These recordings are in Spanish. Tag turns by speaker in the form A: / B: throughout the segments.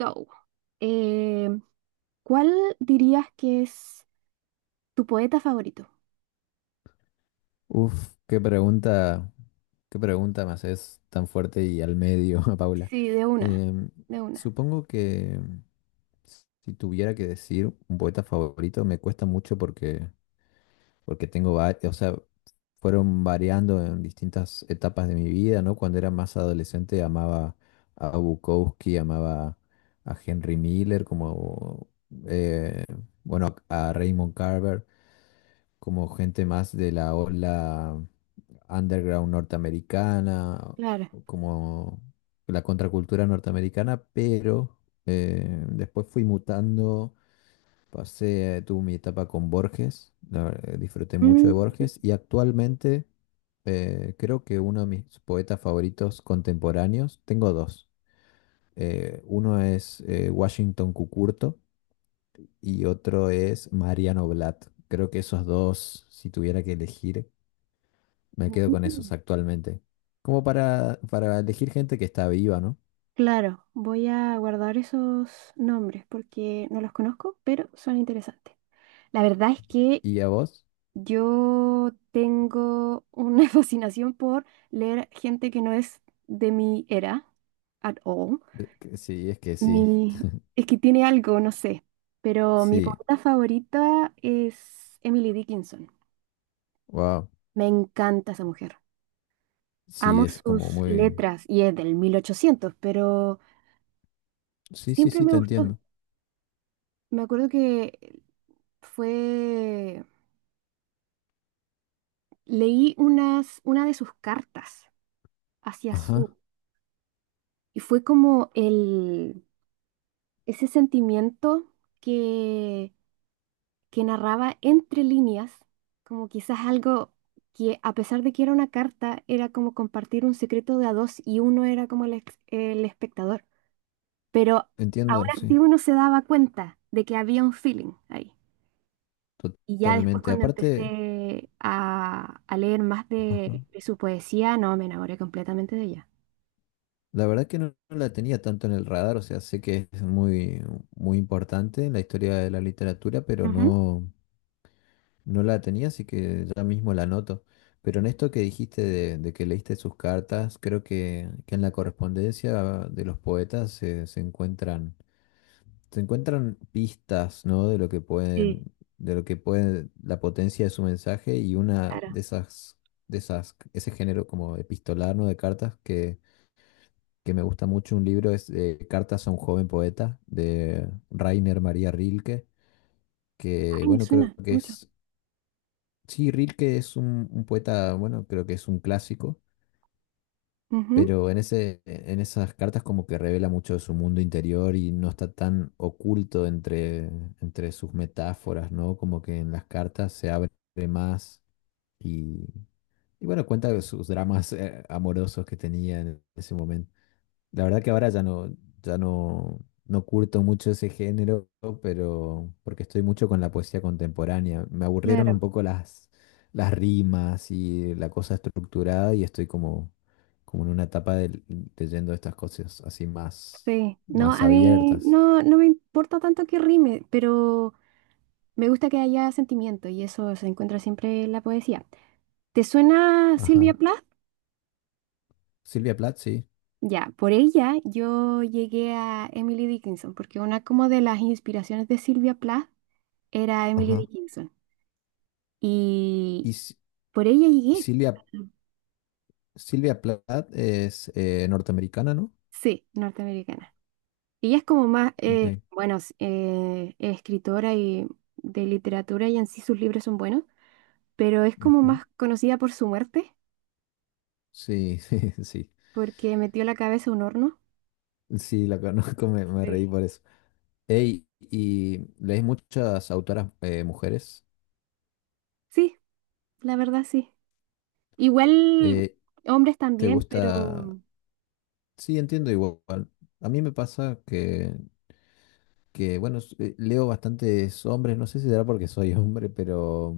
A: So, eh, ¿cuál dirías que es tu poeta favorito?
B: Uf, qué pregunta me haces tan fuerte y al medio, Paula.
A: Sí,
B: Em,
A: de una,
B: Supongo que si tuviera que decir un poeta favorito, me cuesta mucho porque tengo varios, o sea, fueron variando en distintas etapas de mi vida, ¿no? Cuando era más adolescente amaba a Bukowski, amaba a Henry Miller, como, eh, bueno, a Raymond Carver, como gente más de la ola underground norteamericana,
A: claro.
B: como la contracultura norteamericana. Pero después fui mutando, pasé, tuve mi etapa con Borges, disfruté mucho
A: Mm,
B: de Borges. Y actualmente creo que uno de mis poetas favoritos contemporáneos, tengo dos. Uno es Washington Cucurto y otro es Mariano Blatt. Creo que esos dos, si tuviera que elegir, me quedo con esos
A: mm,
B: actualmente. Como para elegir gente que está viva, ¿no?
A: claro, voy a guardar esos nombres porque no los conozco, pero son interesantes. La verdad es que
B: ¿Y a vos?
A: yo tengo una fascinación por leer gente que no es de mi era at all.
B: Que sí, es que sí.
A: Mi, es que tiene algo, no sé, pero mi
B: Sí,
A: poeta favorita es Emily Dickinson.
B: wow.
A: Me encanta esa mujer.
B: Sí,
A: Amo
B: es como
A: sus
B: muy...
A: letras y es del 1800 pero
B: Sí, sí,
A: siempre
B: sí,
A: me
B: te
A: gustó.
B: entiendo.
A: Me acuerdo que fue, leí una de sus cartas hacia
B: Ajá,
A: su y fue como ese sentimiento que que narraba entre líneas, como quizás algo que a pesar de que era una carta, era como compartir un secreto de a dos y uno era como el espectador. Pero
B: entiendo,
A: aún
B: sí,
A: así uno se daba cuenta de que había un feeling ahí. Y ya después
B: totalmente.
A: cuando
B: Aparte,
A: empecé a leer más
B: ajá.
A: de su poesía, no, me enamoré completamente de ella.
B: La verdad que no, no la tenía tanto en el radar, o sea, sé que es muy, muy importante en la historia de la literatura, pero
A: Ujú.
B: no... No la tenía, así que ya mismo la anoto. Pero en esto que dijiste de que leíste sus cartas, creo que en la correspondencia de los poetas se encuentran pistas, ¿no?
A: Sí,
B: De lo que puede, la potencia de su mensaje. Y una
A: claro.
B: de esas, de esas, ese género como epistolar, ¿no? De cartas que me gusta mucho, un libro es Cartas a un joven poeta de Rainer María Rilke, que
A: Ay, me
B: bueno,
A: suena
B: creo que
A: mucho.
B: es... Sí, Rilke es un poeta, bueno, creo que es un clásico.
A: Ujú,
B: Pero en en esas cartas como que revela mucho de su mundo interior y no está tan oculto entre sus metáforas, ¿no? Como que en las cartas se abre más y, y bueno, cuenta de sus dramas amorosos que tenía en ese momento. La verdad que ahora ya no, no curto mucho ese género, pero porque estoy mucho con la poesía contemporánea. Me aburrieron un
A: claro,
B: poco las rimas y la cosa estructurada, y estoy como en una etapa de, leyendo estas cosas así más,
A: sí. No,
B: más
A: a mí
B: abiertas.
A: no, no me importa tanto que rime, pero me gusta que haya sentimiento y eso se encuentra siempre en la poesía. ¿Te suena Sylvia
B: Ajá.
A: Plath?
B: Silvia Plath, sí.
A: Ya, por ella yo llegué a Emily Dickinson, porque una como de las inspiraciones de Sylvia Plath era Emily
B: Ajá.
A: Dickinson. Y
B: Y Si-
A: por ella llegué.
B: Silvia, Silvia Plath es norteamericana, ¿no?
A: Sí, norteamericana. Ella es como más,
B: Ok.
A: bueno, es escritora y de literatura y en sí sus libros son buenos, pero es como
B: Ujú.
A: más conocida por su muerte,
B: Sí, sí.
A: porque metió la cabeza a un horno.
B: Sí, la conozco, me
A: Sí.
B: reí por eso. Ey, y lees muchas autoras mujeres.
A: Sí, la verdad sí. Igual
B: Eh,
A: hombres
B: ¿Te
A: también,
B: gusta?
A: pero
B: Sí, entiendo igual. A mí me pasa que bueno, leo bastantes hombres. No sé si será porque soy hombre, pero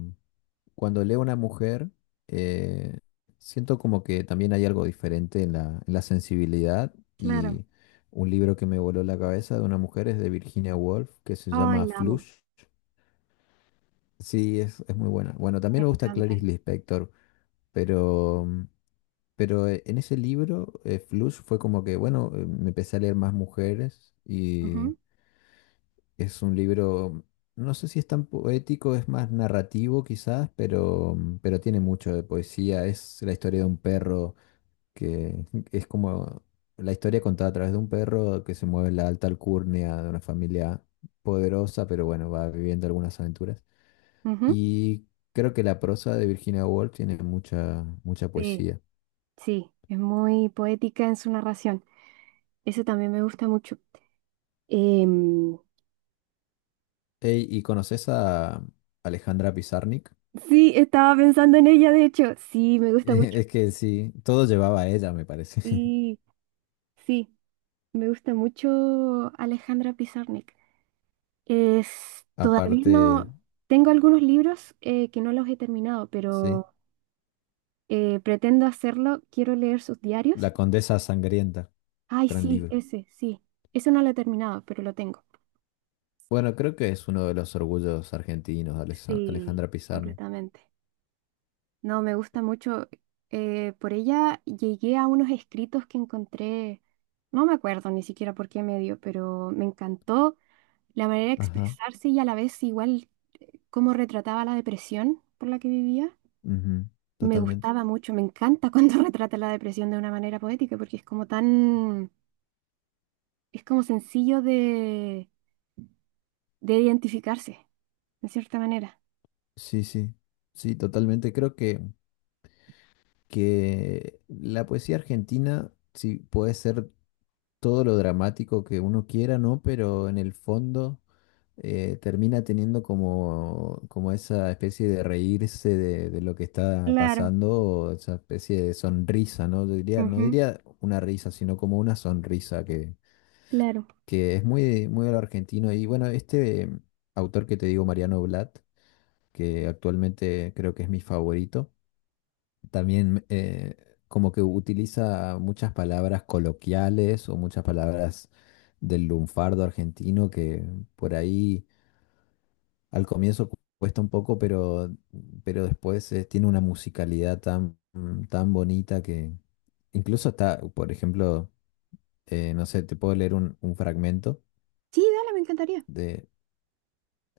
B: cuando leo una mujer, eh, siento como que también hay algo diferente en la sensibilidad.
A: claro.
B: Y un libro que me voló la cabeza de una mujer es de Virginia Woolf, que se
A: Ay,
B: llama
A: la amo.
B: Flush. Sí, es muy buena. Bueno, también
A: Me
B: me gusta
A: encanta
B: Clarice
A: ella.
B: Lispector. Pero, pero en ese libro, Flush, fue como que, bueno, me empecé a leer más mujeres. Y
A: Ujú,
B: es un libro, no sé si es tan poético, es más narrativo quizás, pero tiene mucho de poesía. Es la historia de un perro que es como la historia contada a través de un perro que se mueve en la alta alcurnia de una familia poderosa, pero bueno, va viviendo algunas aventuras.
A: ujú.
B: Y creo que la prosa de Virginia Woolf tiene mucha, mucha
A: Sí,
B: poesía.
A: sí, es muy poética en su narración. Eso también me gusta mucho. Em,
B: Ey, ¿y conoces a Alejandra Pizarnik?
A: sí, estaba pensando en ella, de hecho. Sí, me gusta mucho.
B: Es que sí, todo llevaba a ella, me parece.
A: Sí, sí, me gusta mucho Alejandra Pizarnik. Es, todavía
B: Aparte,
A: no, tengo algunos libros que no los he terminado,
B: sí,
A: pero pretendo hacerlo. Quiero leer sus diarios.
B: La Condesa Sangrienta,
A: Ay,
B: gran libro.
A: sí. Ese no lo he terminado, pero lo tengo.
B: Bueno, creo que es uno de los orgullos argentinos,
A: Sí,
B: Alejandra Pizarnik.
A: completamente. No, me gusta mucho. Por ella llegué a unos escritos que encontré, no me acuerdo ni siquiera por qué medio, pero me encantó la manera de
B: Ajá,
A: expresarse y a la vez igual cómo retrataba la depresión por la que vivía.
B: ujú,
A: Me
B: totalmente.
A: gustaba mucho, me encanta cuando retrata la depresión de una manera poética porque es como tan, es como sencillo de identificarse, de cierta manera.
B: Sí, sí, sí, totalmente. Creo que la poesía argentina sí puede ser todo lo dramático que uno quiera, ¿no? Pero en el fondo termina teniendo como, como esa especie de reírse de lo que está
A: Claro.
B: pasando, o esa especie de sonrisa, ¿no? Yo diría, no
A: Ujú,
B: diría una risa, sino como una sonrisa que,
A: claro.
B: que es muy, muy al argentino. Y bueno, este autor que te digo, Mariano Blatt, que actualmente creo que es mi favorito, también como que utiliza muchas palabras coloquiales o muchas palabras del lunfardo argentino que por ahí, al comienzo cuesta un poco, pero después tiene una musicalidad tan, tan bonita. Que incluso está, por ejemplo, no sé, te puedo leer un fragmento
A: Sí, dale, me encantaría.
B: de,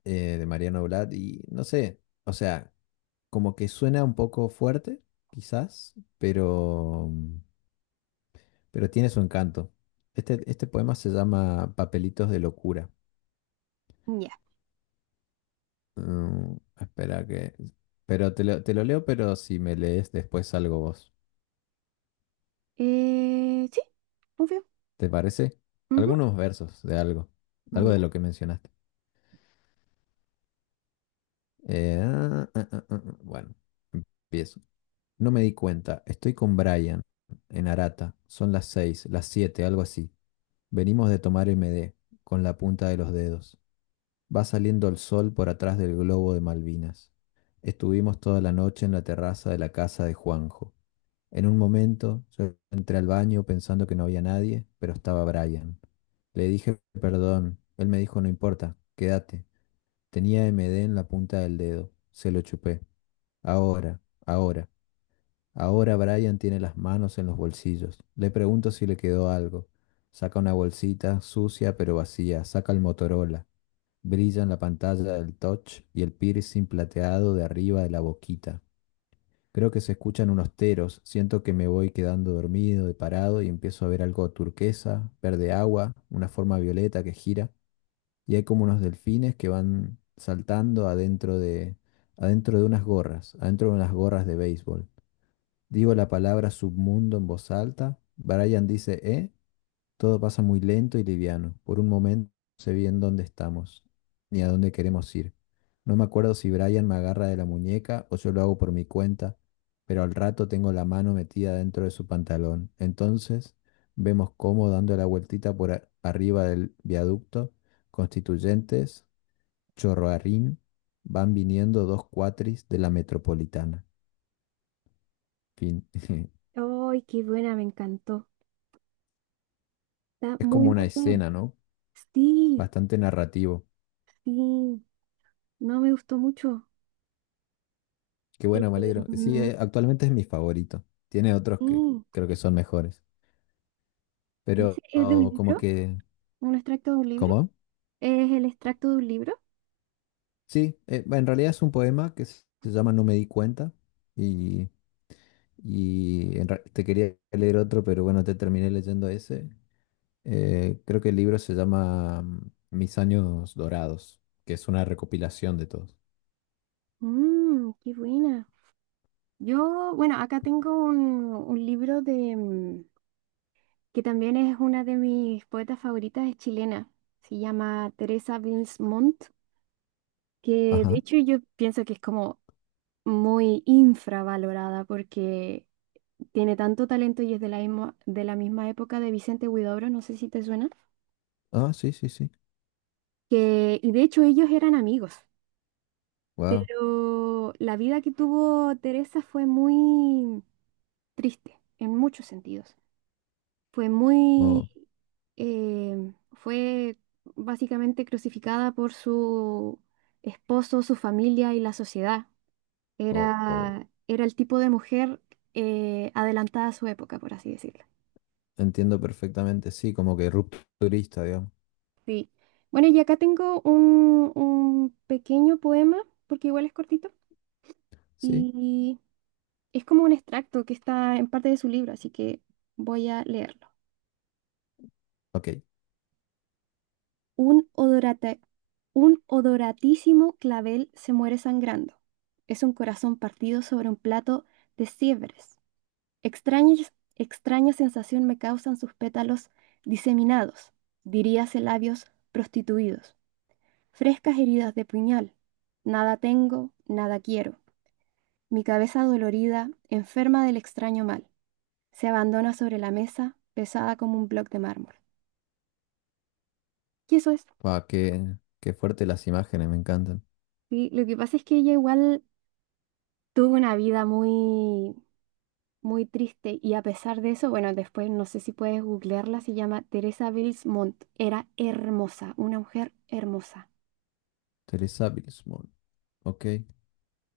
B: de Mariano Blatt, y no sé, o sea, como que suena un poco fuerte, quizás, pero tiene su encanto. Este poema se llama Papelitos de locura.
A: Ya.
B: Mm, Espera que... Pero te lo leo, pero si me lees después algo vos.
A: Sí, obvio.
B: ¿Te parece?
A: Ujú,
B: Algunos versos de algo, algo de
A: ya.
B: lo que mencionaste. Ah. Bueno, empiezo. No me di cuenta, estoy con Brian en Arata, son las seis, las siete, algo así. Venimos de tomar MD con la punta de los dedos. Va saliendo el sol por atrás del globo de Malvinas. Estuvimos toda la noche en la terraza de la casa de Juanjo. En un momento yo entré al baño pensando que no había nadie, pero estaba Brian. Le dije perdón. Él me dijo no importa, quédate. Tenía MD en la punta del dedo. Se lo chupé. Ahora, ahora, ahora Brian tiene las manos en los bolsillos. Le pregunto si le quedó algo. Saca una bolsita, sucia pero vacía. Saca el Motorola. Brilla en la pantalla del touch y el piercing plateado de arriba de la boquita. Creo que se escuchan unos teros, siento que me voy quedando dormido de parado y empiezo a ver algo turquesa, verde agua, una forma violeta que gira, y hay como unos delfines que van saltando adentro de unas gorras, adentro de unas gorras de béisbol. Digo la palabra submundo en voz alta, Brian dice, ¿eh? Todo pasa muy lento y liviano. Por un momento no sé bien dónde estamos, ni a dónde queremos ir. No me acuerdo si Brian me agarra de la muñeca o yo lo hago por mi cuenta, pero al rato tengo la mano metida dentro de su pantalón. Entonces vemos cómo, dando la vueltita por arriba del viaducto, Constituyentes, Chorroarrín, van viniendo dos cuatris de la metropolitana. Fin.
A: Ay, qué buena, me encantó. Está
B: Es
A: muy
B: como una
A: buena.
B: escena, ¿no?
A: Sí,
B: Bastante narrativo.
A: sí. No me gustó mucho.
B: Qué
A: Eh,
B: bueno, me alegro. Sí,
A: mm,
B: actualmente es mi favorito. Tiene otros que
A: sí.
B: creo que son mejores.
A: ¿Y ese
B: Pero
A: es de un
B: oh, como
A: libro?
B: que...
A: ¿Un extracto de un libro?
B: ¿Cómo?
A: ¿Es el extracto de un libro?
B: Sí, en realidad es un poema que se llama No me di cuenta. Y, y te quería leer otro, pero bueno, te terminé leyendo ese. Creo que el libro se llama Mis años dorados, que es una recopilación de todos.
A: Mmm, qué buena. Yo, bueno, acá tengo un libro de que también es una de mis poetas favoritas, es chilena. Se llama Teresa Bilsmont. Que de
B: Ajá.
A: hecho yo pienso que es como muy infravalorada porque tiene tanto talento y es de la misma época de Vicente Huidobro, no sé si te suena,
B: Ah, sí, sí, sí.
A: que, y de hecho ellos eran amigos,
B: Wow.
A: pero la vida que tuvo Teresa fue muy triste en muchos sentidos. Fue
B: Oh,
A: muy, eh, fue básicamente crucificada por su esposo, su familia y la sociedad.
B: oh, oh.
A: Era, era el tipo de mujer adelantada a su época, por así decirlo.
B: Entiendo perfectamente. Sí, como que rupturista, digamos.
A: Sí. Bueno, y acá tengo un pequeño poema, porque igual es cortito,
B: Sí.
A: y es como un extracto que está en parte de su libro, así que voy a leerlo.
B: Ok.
A: Un odorata- un odoratísimo clavel se muere sangrando. Es un corazón partido sobre un plato de siebres. Extraña, extraña sensación me causan sus pétalos diseminados, diríase labios prostituidos, frescas heridas de puñal. Nada tengo, nada quiero. Mi cabeza dolorida, enferma del extraño mal, se abandona sobre la mesa, pesada como un bloque de mármol. Y eso es.
B: Pa, qué fuerte las imágenes, me encantan.
A: Sí, lo que pasa es que ella igual tuvo una vida muy, muy triste y a pesar de eso, bueno, después no sé si puedes googlearla, se llama Teresa Bills Montt. Era hermosa, una mujer hermosa.
B: Teresa Bilsmore. Ok.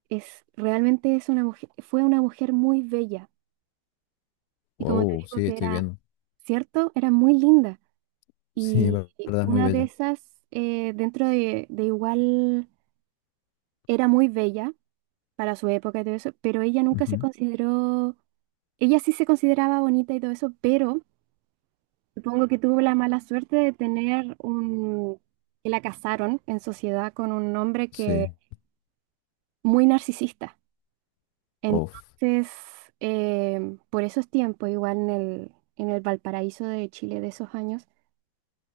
A: Es, realmente es una mujer, fue una mujer muy bella. Y como te
B: Wow,
A: digo
B: sí,
A: que
B: estoy
A: era
B: viendo.
A: cierto, era muy linda.
B: Sí, es
A: Y
B: verdad, es muy
A: una de
B: bella.
A: esas, dentro de igual, era muy bella para su época y todo eso, pero ella nunca se
B: Ujú,
A: consideró, ella sí se consideraba bonita y todo eso, pero supongo que tuvo la mala suerte de tener un, que la casaron en sociedad con un hombre
B: sí.
A: que muy narcisista.
B: Uf,
A: Entonces, por esos tiempos, igual en el Valparaíso de Chile de esos años,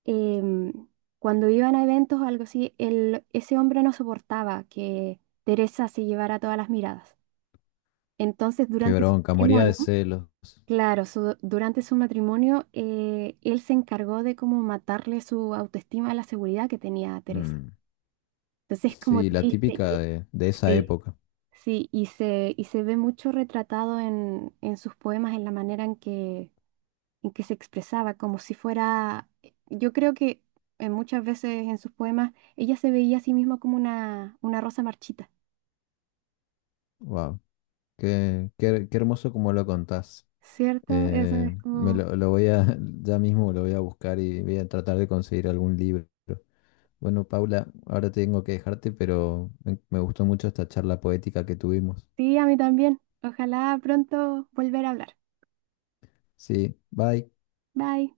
A: em, cuando iban a eventos o algo así, ese hombre no soportaba que Teresa se llevara todas las miradas. Entonces,
B: qué
A: durante su
B: bronca, moría
A: matrimonio,
B: de celos.
A: claro, durante su matrimonio, él se encargó de como matarle su autoestima a la seguridad que tenía Teresa.
B: Mm,
A: Entonces, es como
B: sí, la
A: triste.
B: típica
A: Y-
B: de esa
A: Sí.
B: época.
A: Sí, y se ve mucho retratado en sus poemas, en la manera en que se expresaba, como si fuera, yo creo que muchas veces en sus poemas ella se veía a sí misma como una rosa marchita,
B: Wow, qué hermoso como lo contás.
A: ¿cierto? Eso es
B: Me
A: como,
B: lo voy a, ya mismo lo voy a buscar y voy a tratar de conseguir algún libro. Bueno, Paula, ahora tengo que dejarte, pero me gustó mucho esta charla poética que tuvimos.
A: sí, a mí también. Ojalá pronto volver a hablar.
B: Sí, bye.
A: Bye.